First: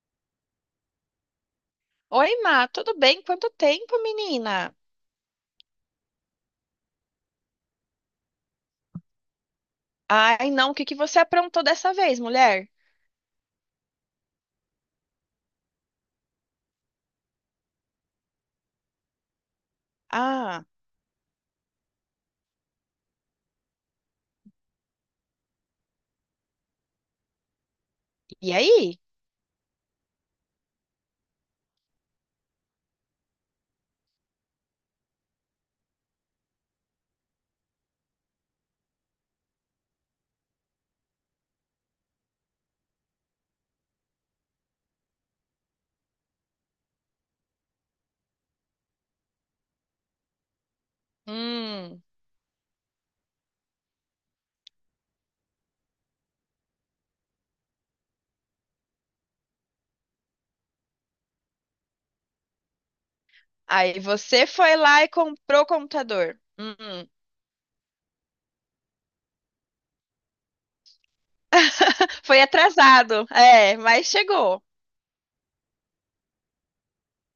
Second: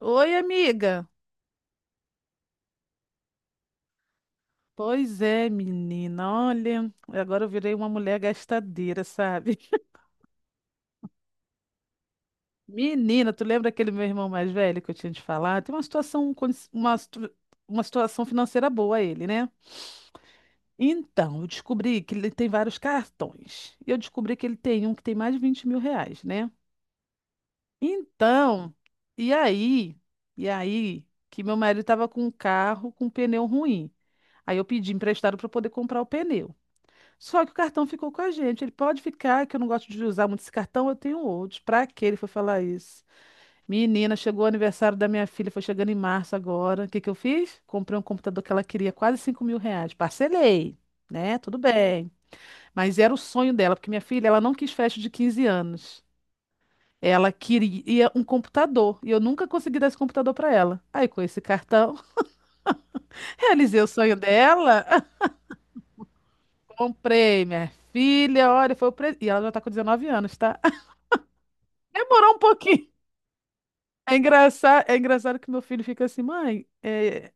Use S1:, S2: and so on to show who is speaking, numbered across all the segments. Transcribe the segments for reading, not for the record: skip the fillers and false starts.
S1: Oi, amiga.
S2: Oi, Má, tudo bem? Quanto tempo, menina?
S1: Pois é, menina. Olha, agora eu virei uma mulher gastadeira, sabe?
S2: Ai, não, o que que você aprontou dessa vez, mulher?
S1: Menina, tu lembra aquele meu irmão mais velho que eu tinha te falado? Tem uma situação, con- uma, situ- uma situação financeira boa ele, né?
S2: Ah,
S1: Então, eu descobri que ele tem vários cartões. E eu descobri que ele tem um que tem mais de 20.000 reais, né?
S2: e
S1: Então,
S2: aí?
S1: e aí? E aí que meu marido estava com um carro com um pneu ruim. Aí eu pedi emprestado para poder comprar o pneu. Só que o cartão ficou com a gente. Ele pode ficar, que eu não gosto de usar muito esse cartão, eu tenho outros. Pra que ele foi falar isso? Menina, chegou o aniversário da minha filha, foi chegando em março agora. O que que eu fiz? Comprei um computador que ela queria, quase 5.000 reais. Parcelei, né? Tudo
S2: Hum,
S1: bem. Mas era o sonho dela, porque minha filha, ela não quis festa de 15 anos. Ela queria um computador e eu nunca consegui dar esse computador pra ela. Aí, com esse cartão, realizei o
S2: aí
S1: sonho
S2: você foi
S1: dela.
S2: lá e comprou o computador.
S1: Comprei, minha filha, olha, foi o presente. E ela já tá com 19 anos, tá? Demorou um
S2: Foi
S1: pouquinho.
S2: atrasado, é, mas chegou.
S1: É engraçado que meu filho fica assim, mãe,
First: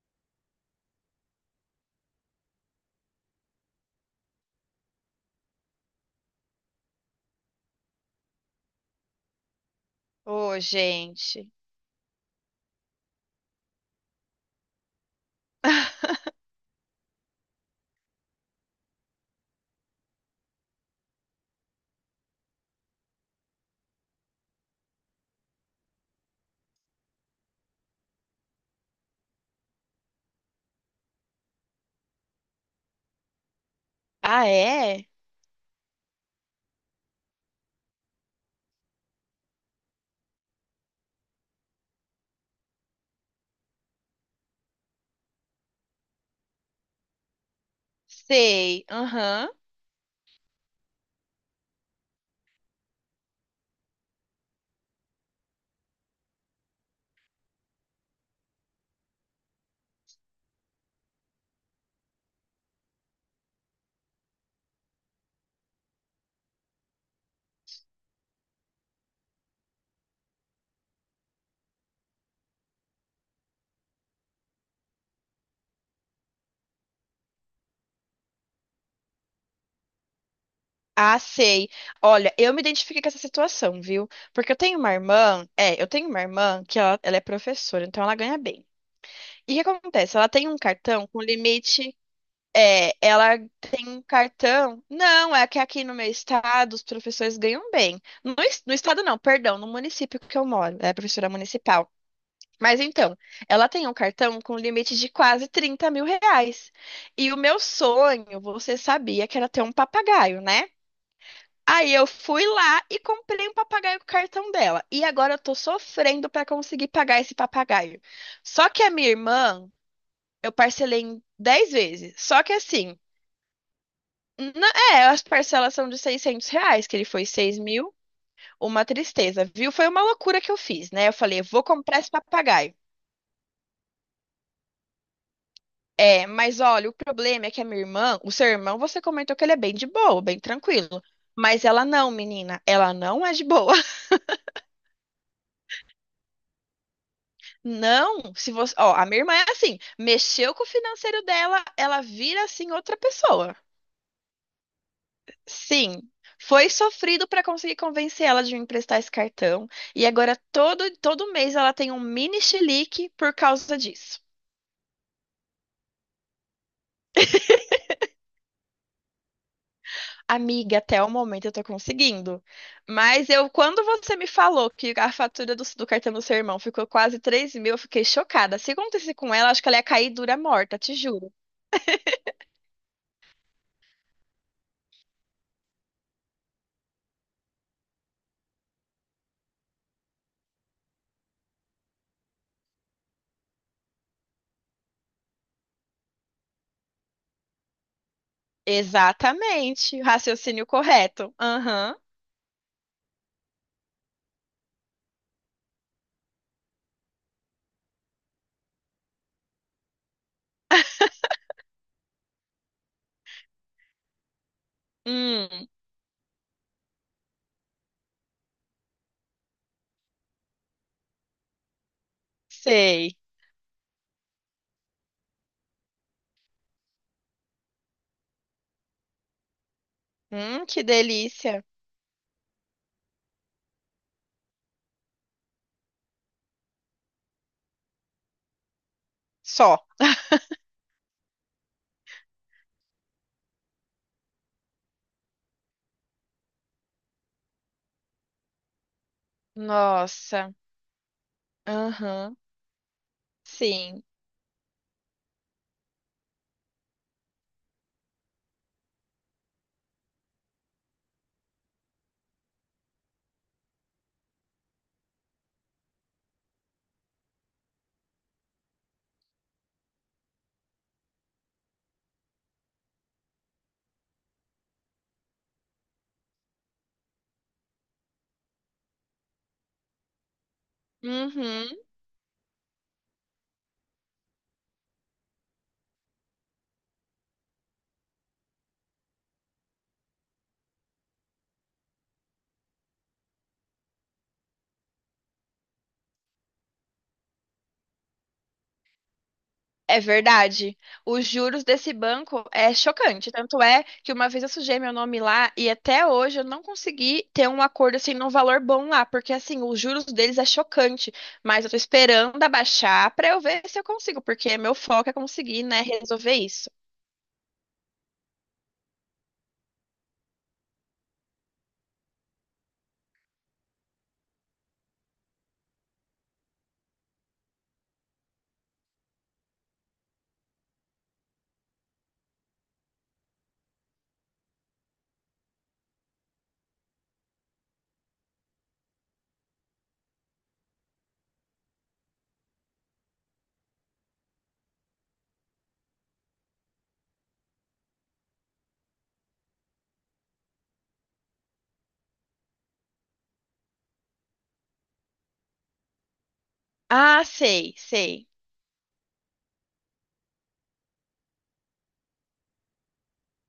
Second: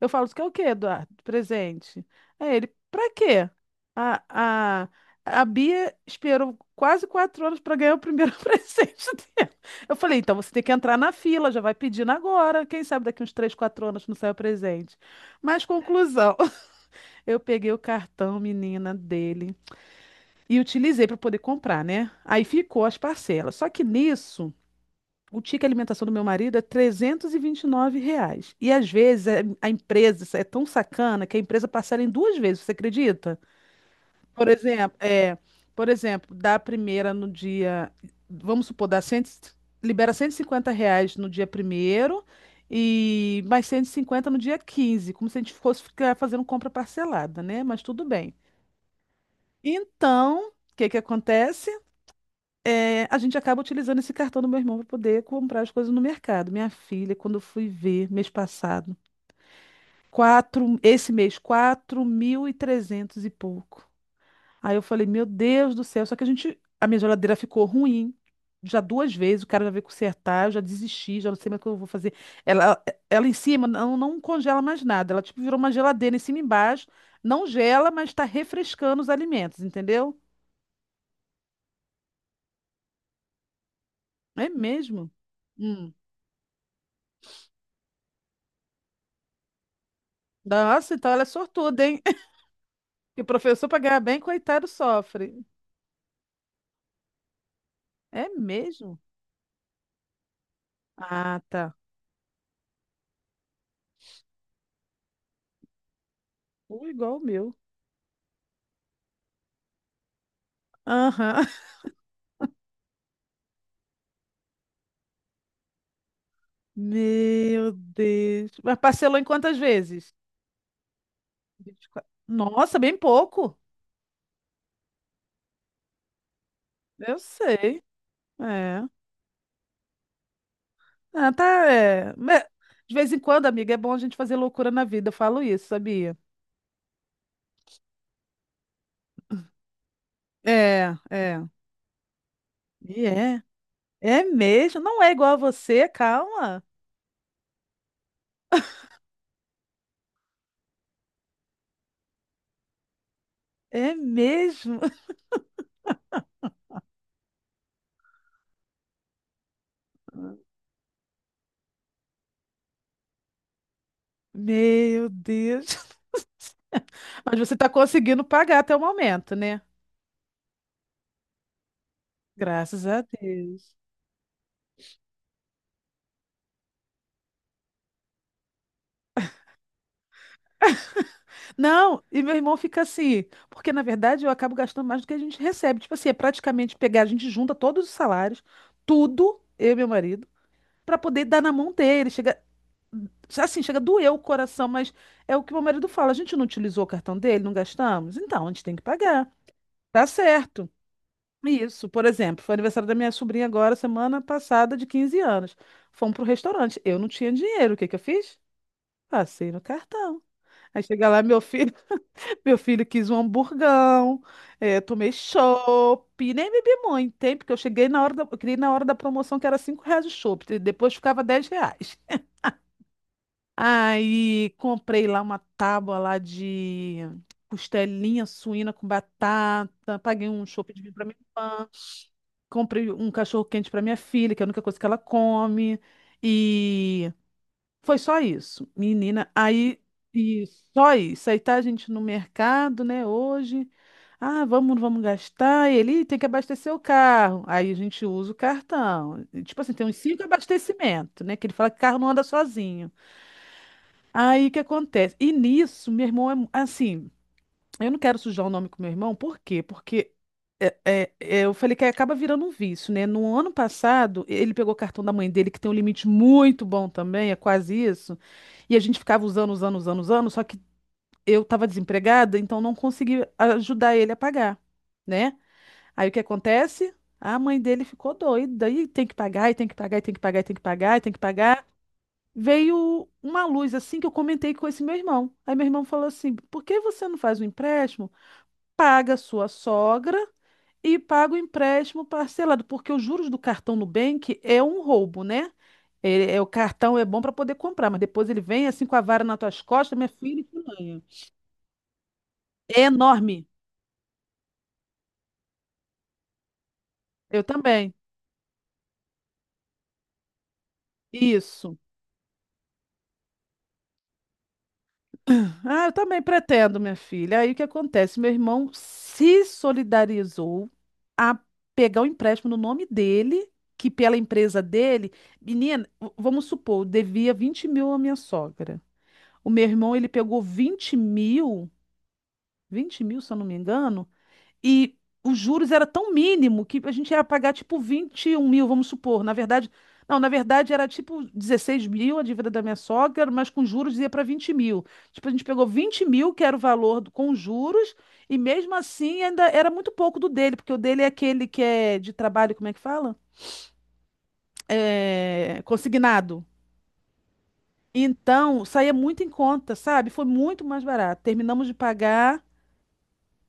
S1: eu falo, isso que é o quê, Eduardo? Presente. Aí ele, pra quê? A, a, a Bia esperou quase 4 anos para ganhar o primeiro presente dela. Eu falei, então você
S2: Ô,
S1: tem que entrar na
S2: gente.
S1: fila, já vai pedindo agora. Quem sabe daqui uns três, quatro anos não sai o presente. Mas conclusão, eu peguei o cartão, menina, dele e utilizei para poder comprar, né? Aí ficou as parcelas. Só que nisso. O ticket alimentação do meu marido é trezentos e vinte e nove reais. E às vezes a empresa é tão sacana que a empresa parcela em duas vezes, você acredita?
S2: Ah,
S1: Por exemplo,
S2: é?
S1: por exemplo, dá a primeira no dia, vamos supor, dá 100, libera 150 reais no dia primeiro e mais 150 no dia 15, como se a gente fosse ficar fazendo compra parcelada, né? Mas tudo bem.
S2: Sei, aham.
S1: Então, o que que acontece? A gente acaba utilizando esse cartão do meu irmão para poder comprar as coisas no mercado. Minha filha, quando eu fui ver mês passado, quatro, esse mês, 4.300 e trezentos e pouco. Aí eu falei, meu Deus do céu, só que a gente, a minha geladeira ficou ruim. Já duas vezes, o cara já veio consertar, eu já desisti, já não sei mais o que eu vou fazer. Ela, ela em cima não, não congela mais nada, ela tipo virou uma geladeira em cima e embaixo, não gela, mas está refrescando os alimentos, entendeu?
S2: Ah, sei. Olha, eu me identifiquei com essa situação, viu?
S1: É
S2: Porque
S1: mesmo?
S2: eu
S1: Hum.
S2: tenho uma irmã que ela é professora, então ela ganha bem. E o que acontece? Ela tem um
S1: Nossa,
S2: cartão
S1: então
S2: com
S1: ela é sortuda,
S2: limite.
S1: hein?
S2: É,
S1: E o
S2: ela ganha
S1: professor para ganhar
S2: um
S1: bem, coitado,
S2: cartão. Não,
S1: sofre.
S2: é que aqui no meu estado os professores ganham bem.
S1: É
S2: No
S1: mesmo?
S2: estado não, perdão, no município que eu moro. É professora
S1: Ah, tá.
S2: municipal. Mas então, ela tem um cartão com limite de quase R$ 30.000.
S1: Ou igual o
S2: E o
S1: meu.
S2: meu sonho, você sabia que era ter um papagaio, né?
S1: Aham.
S2: Aí eu fui lá e comprei um papagaio com o cartão dela. E agora eu tô sofrendo pra conseguir pagar esse
S1: Meu
S2: papagaio.
S1: Deus.
S2: Só
S1: Mas
S2: que a minha
S1: parcelou em quantas
S2: irmã
S1: vezes?
S2: eu parcelei em 10
S1: 24.
S2: vezes. Só que
S1: Nossa, bem
S2: assim,
S1: pouco.
S2: na- é, as parcelas são de R$ 600, que ele
S1: Eu
S2: foi seis
S1: sei.
S2: mil. Uma
S1: É.
S2: tristeza, viu? Foi uma loucura que eu fiz, né? Eu
S1: Ah,
S2: falei,
S1: tá.
S2: vou comprar esse
S1: É. Mas,
S2: papagaio.
S1: de vez em quando, amiga, é bom a gente fazer loucura na vida. Eu falo isso, sabia?
S2: É, mas olha, o problema é que a minha irmã, o seu irmão, você comentou que ele é bem de boa, bem
S1: É,
S2: tranquilo.
S1: é.
S2: Mas ela não, menina, ela
S1: E
S2: não é
S1: é.
S2: de boa.
S1: É mesmo. Não é igual a você, calma.
S2: Não, se você, ó, a minha irmã é assim, mexeu com o financeiro dela, ela vira assim outra pessoa.
S1: É mesmo.
S2: Sim, foi sofrido para conseguir convencer ela de me emprestar esse cartão. E agora todo mês ela tem um mini chilique por causa disso.
S1: Meu Deus. Mas você está conseguindo pagar até o momento, né?
S2: Amiga, até o momento eu tô conseguindo.
S1: Graças a
S2: Mas eu,
S1: Deus.
S2: quando você me falou que a fatura do cartão do seu irmão ficou quase 3.000, eu fiquei chocada. Se acontecesse com ela, acho que ela ia cair dura morta, te juro.
S1: Não, e meu irmão fica assim, porque na verdade eu acabo gastando mais do que a gente recebe. Tipo assim, é praticamente pegar, a gente junta todos os salários, tudo, eu e meu marido, para poder dar na mão dele. Chega, assim, chega a doer o coração, mas é o que meu marido fala, a gente não utilizou o cartão dele, não gastamos? Então, a gente tem que pagar.
S2: Exatamente,
S1: Tá
S2: raciocínio
S1: certo.
S2: correto.
S1: Isso,
S2: Aham.
S1: por exemplo, foi aniversário da minha sobrinha agora, semana passada, de 15 anos. Fomos pro restaurante. Eu não tinha dinheiro. O que que eu fiz? Passei no cartão. Aí chega lá, meu filho, meu filho quis um hamburgão, tomei
S2: Hum,
S1: chopp, nem bebi muito, hein? Porque eu cheguei na hora da, eu queria ir na hora da promoção que era 5 reais o chopp, e depois ficava 10 reais.
S2: sei.
S1: Aí comprei lá uma tábua lá de costelinha suína com batata, paguei um chopp de
S2: Que
S1: vinho pra minha
S2: delícia.
S1: irmã. Comprei um cachorro-quente para minha filha, que é a única coisa que ela come. E foi só isso, menina.
S2: Só.
S1: Aí, e só isso. Aí tá a gente no mercado, né, hoje. Ah, vamos gastar. E ele "Ih, tem que abastecer o carro. Aí a gente usa o cartão. E, tipo assim, tem uns cinco
S2: Nossa.
S1: abastecimentos, né? Que ele fala que carro não anda
S2: Aham.
S1: sozinho.
S2: Sim.
S1: Aí o que acontece? E nisso, meu irmão é assim. Eu não quero sujar o nome com meu irmão, por quê? Porque eu falei que acaba virando um vício, né? No ano passado, ele pegou o cartão da mãe dele, que tem um limite muito bom também, é quase isso. E a gente ficava usando, usando, usando, usando, só que eu estava desempregada, então não consegui ajudar ele a pagar, né? Aí o que acontece? A mãe dele ficou doida, e tem que pagar, e tem que pagar, e tem que pagar, e tem que pagar, e tem que pagar.
S2: Uhum.
S1: Veio uma luz assim que eu comentei com esse meu irmão. Aí meu irmão falou assim: por que você não faz um empréstimo? Paga a sua sogra e paga o empréstimo parcelado, porque os juros do cartão Nubank é um roubo, né? É, o cartão é bom para poder comprar, mas depois ele vem assim com a vara nas tuas costas,
S2: É
S1: minha filha,
S2: verdade.
S1: e te
S2: Os juros desse banco é
S1: É
S2: chocante.
S1: enorme.
S2: Tanto é que uma vez eu sujei meu nome lá e até hoje eu não consegui
S1: Eu
S2: ter um
S1: também.
S2: acordo assim num valor bom lá, porque assim, os juros deles é chocante, mas eu tô
S1: Isso.
S2: esperando abaixar pra eu ver se eu consigo, porque meu foco é conseguir, né,
S1: Ah, eu também
S2: resolver isso.
S1: pretendo, minha filha. Aí o que acontece? Meu irmão se solidarizou a pegar o empréstimo no nome dele, que pela empresa dele, menina, vamos supor, devia 20.000 à minha sogra. O meu irmão, ele pegou 20.000, 20.000, se eu não me engano, e os juros era tão mínimo que a gente ia pagar tipo 21.000, vamos supor. Na verdade, não, na verdade era tipo 16.000 a dívida da minha sogra, mas com juros ia para 20.000. Tipo, a gente pegou 20.000, que era o valor com juros, e mesmo assim ainda era muito pouco do dele, porque o dele é aquele que é de trabalho, como é que fala? É, consignado.
S2: Ah, sei, sei.
S1: Então, saía muito em conta, sabe? Foi muito mais barato. Terminamos de pagar.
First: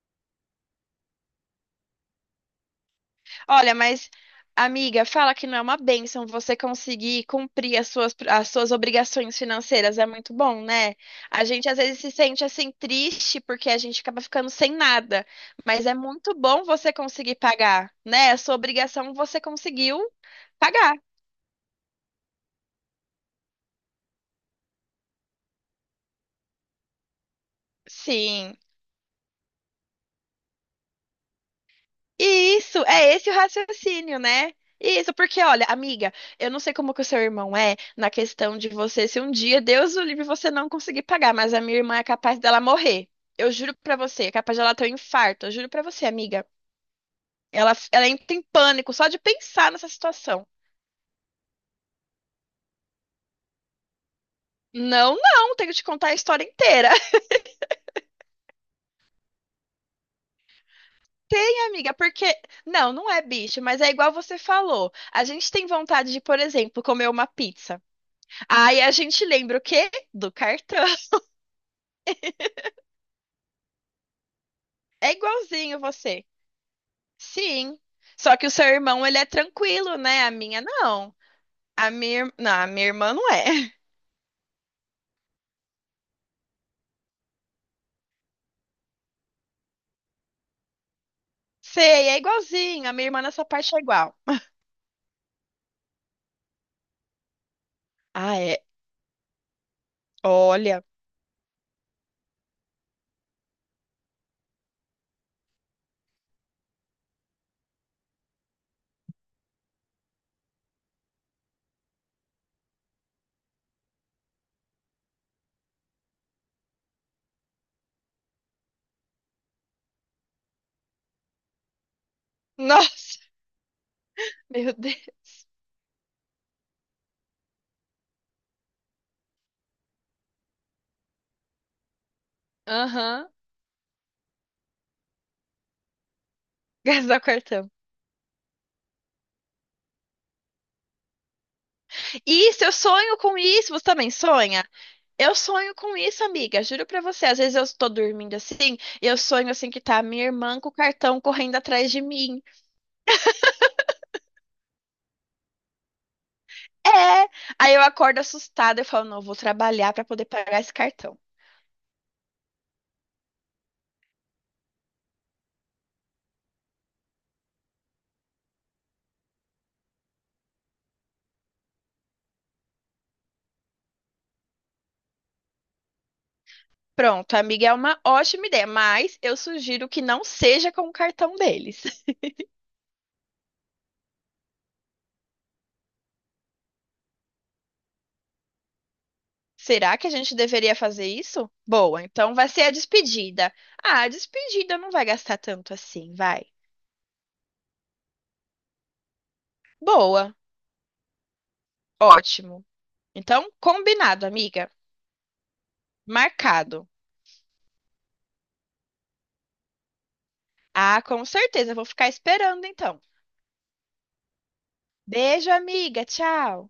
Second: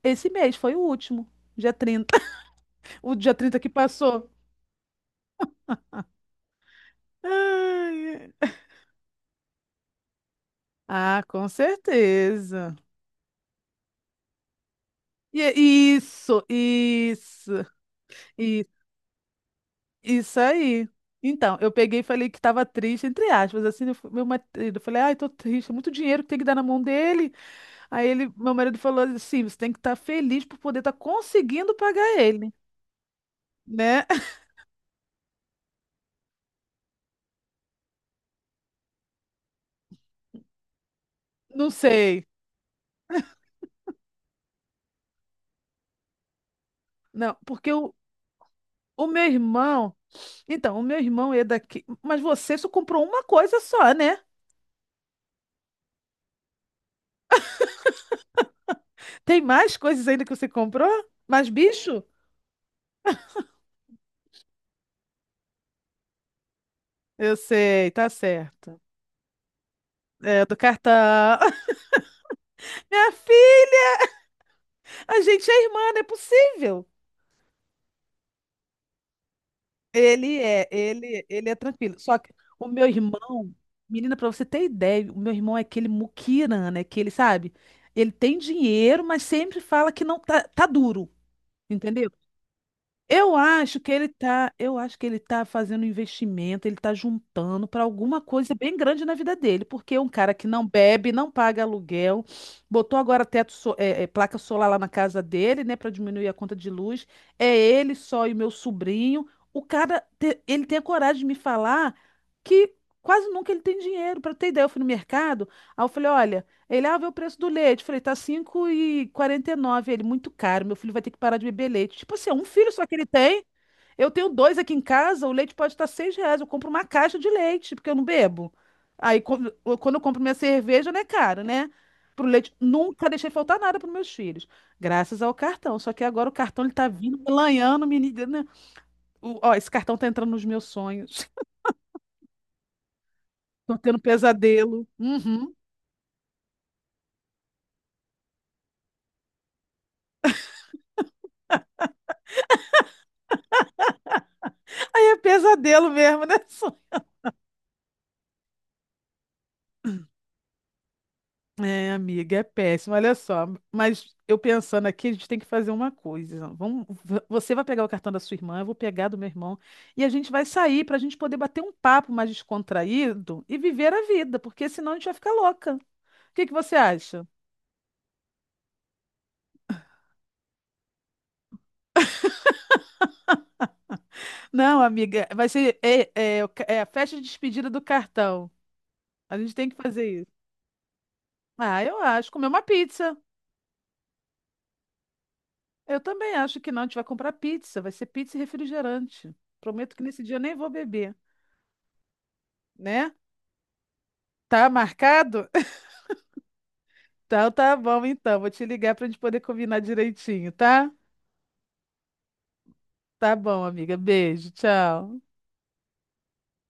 S1: Esse mês foi o último, dia 30. O dia 30 que
S2: Olha, mas
S1: passou.
S2: amiga, fala que não é uma bênção você conseguir cumprir as
S1: Ai,
S2: suas, as
S1: ai.
S2: suas obrigações financeiras. É muito bom, né?
S1: Ah,
S2: A
S1: com
S2: gente às vezes se sente assim
S1: certeza.
S2: triste porque a gente acaba ficando sem nada,
S1: E é
S2: mas é muito
S1: isso,
S2: bom você conseguir
S1: isso,
S2: pagar, né? A sua
S1: isso,
S2: obrigação você conseguiu
S1: isso aí.
S2: pagar.
S1: Então, eu peguei e falei que estava triste, entre aspas, assim, meu marido, eu falei, ai, tô triste, é muito dinheiro que tem que dar na mão dele. Aí ele, meu
S2: Sim.
S1: marido falou assim, você tem que estar feliz por poder estar conseguindo pagar ele,
S2: Isso, é esse o
S1: né?
S2: raciocínio, né? Isso, porque olha, amiga, eu não sei como que o seu irmão é na questão de você, se um dia, Deus o livre, você não conseguir pagar, mas a
S1: Não
S2: minha irmã é
S1: sei.
S2: capaz dela morrer. Eu juro pra você, é capaz dela ter um infarto. Eu juro pra você, amiga.
S1: Não, porque
S2: Ela, ela entra em pânico
S1: o
S2: só de
S1: meu
S2: pensar nessa
S1: irmão,
S2: situação.
S1: Então, o meu irmão é daqui. Mas você só comprou uma coisa só, né?
S2: Não, não, tenho que te contar a história inteira.
S1: Tem mais coisas ainda que você comprou? Mais
S2: Tem, amiga,
S1: bicho?
S2: porque. Não, não é bicho, mas é igual você falou. A gente tem vontade de, por exemplo, comer uma
S1: Eu
S2: pizza.
S1: sei, tá certo.
S2: Aí a gente lembra o quê? Do
S1: É, do
S2: cartão.
S1: cartão. Minha filha,
S2: É
S1: a gente é irmã,
S2: igualzinho
S1: não é
S2: você.
S1: possível.
S2: Sim. Só que o seu irmão, ele é tranquilo, né? A
S1: Ele
S2: minha
S1: é,
S2: não.
S1: ele, ele é tranquilo. Só que
S2: Não,
S1: o
S2: a
S1: meu
S2: minha irmã não é.
S1: irmão, menina, pra você ter ideia, o meu irmão é aquele muquirana, né? Que ele, sabe? Ele tem dinheiro, mas sempre fala que não tá, tá duro,
S2: Sei,
S1: entendeu?
S2: é igualzinho. A minha irmã
S1: Eu
S2: nessa parte
S1: acho
S2: é
S1: que ele
S2: igual.
S1: tá, eu acho que ele tá fazendo um investimento, ele tá juntando para alguma
S2: Ah,
S1: coisa
S2: é.
S1: bem grande na vida dele, porque é um cara que não
S2: Olha.
S1: bebe, não paga aluguel, botou agora teto, placa solar lá na casa dele, né, para diminuir a conta de luz. É ele só e meu sobrinho. O cara, ele tem a coragem de me falar que quase nunca ele tem dinheiro. Para ter ideia, eu fui no mercado, aí eu falei, olha ele, ah, vê o preço do leite. Eu falei, tá 5,49. Ele, muito caro. Meu filho vai ter que parar de beber leite. Tipo assim, é um filho só que ele
S2: Nossa,
S1: tem. Eu tenho dois
S2: meu
S1: aqui em casa. O
S2: Deus.
S1: leite pode estar 6 reais. Eu compro uma caixa de leite, porque eu não bebo. Aí, quando eu compro minha cerveja, não é caro, né? Pro leite. Nunca
S2: Aham.
S1: deixei faltar nada pros meus filhos. Graças ao cartão. Só que agora o cartão, ele tá
S2: Gastar
S1: vindo,
S2: o cartão.
S1: melanhando, menina. Ó, esse cartão tá entrando nos meus sonhos.
S2: Isso, eu sonho com isso.
S1: Tô
S2: Você
S1: tendo
S2: também sonha?
S1: pesadelo.
S2: Eu
S1: Uhum.
S2: sonho com isso, amiga. Juro pra você. Às vezes eu tô dormindo assim, e eu sonho assim que tá a minha irmã com o cartão correndo atrás de mim.
S1: Aí é pesadelo mesmo, né?
S2: É. Aí eu acordo assustada, eu falo, não, eu vou trabalhar para poder pagar esse cartão.
S1: É, amiga, é péssimo. Olha só, mas eu pensando aqui, a gente tem que fazer uma coisa. Você vai pegar o cartão da sua irmã, eu vou pegar do meu irmão, e a gente vai sair para a gente poder bater um papo mais descontraído e viver a vida, porque senão a gente vai ficar louca. O que que você acha?
S2: Pronto, amiga, é uma ótima ideia, mas eu sugiro que não seja com o cartão deles.
S1: Não, amiga, vai ser é, é, o ca- é a festa de despedida do cartão. A gente tem que
S2: Será
S1: fazer
S2: que a gente
S1: isso.
S2: deveria fazer isso?
S1: Ah, eu
S2: Boa,
S1: acho.
S2: então
S1: Comer
S2: vai
S1: uma
S2: ser a
S1: pizza.
S2: despedida. Ah, a despedida não vai gastar tanto
S1: Eu
S2: assim,
S1: também
S2: vai.
S1: acho que não. A gente vai comprar pizza. Vai ser pizza e refrigerante. Prometo que nesse dia
S2: Boa,
S1: eu nem vou beber,
S2: ótimo.
S1: né?
S2: Então, combinado,
S1: Tá
S2: amiga.
S1: marcado?
S2: Marcado.
S1: Então tá bom, então. Vou te ligar pra gente poder combinar direitinho, tá?
S2: Ah, com certeza, eu vou ficar esperando então.
S1: Tá bom, amiga. Beijo, tchau.
S2: Beijo, amiga, tchau.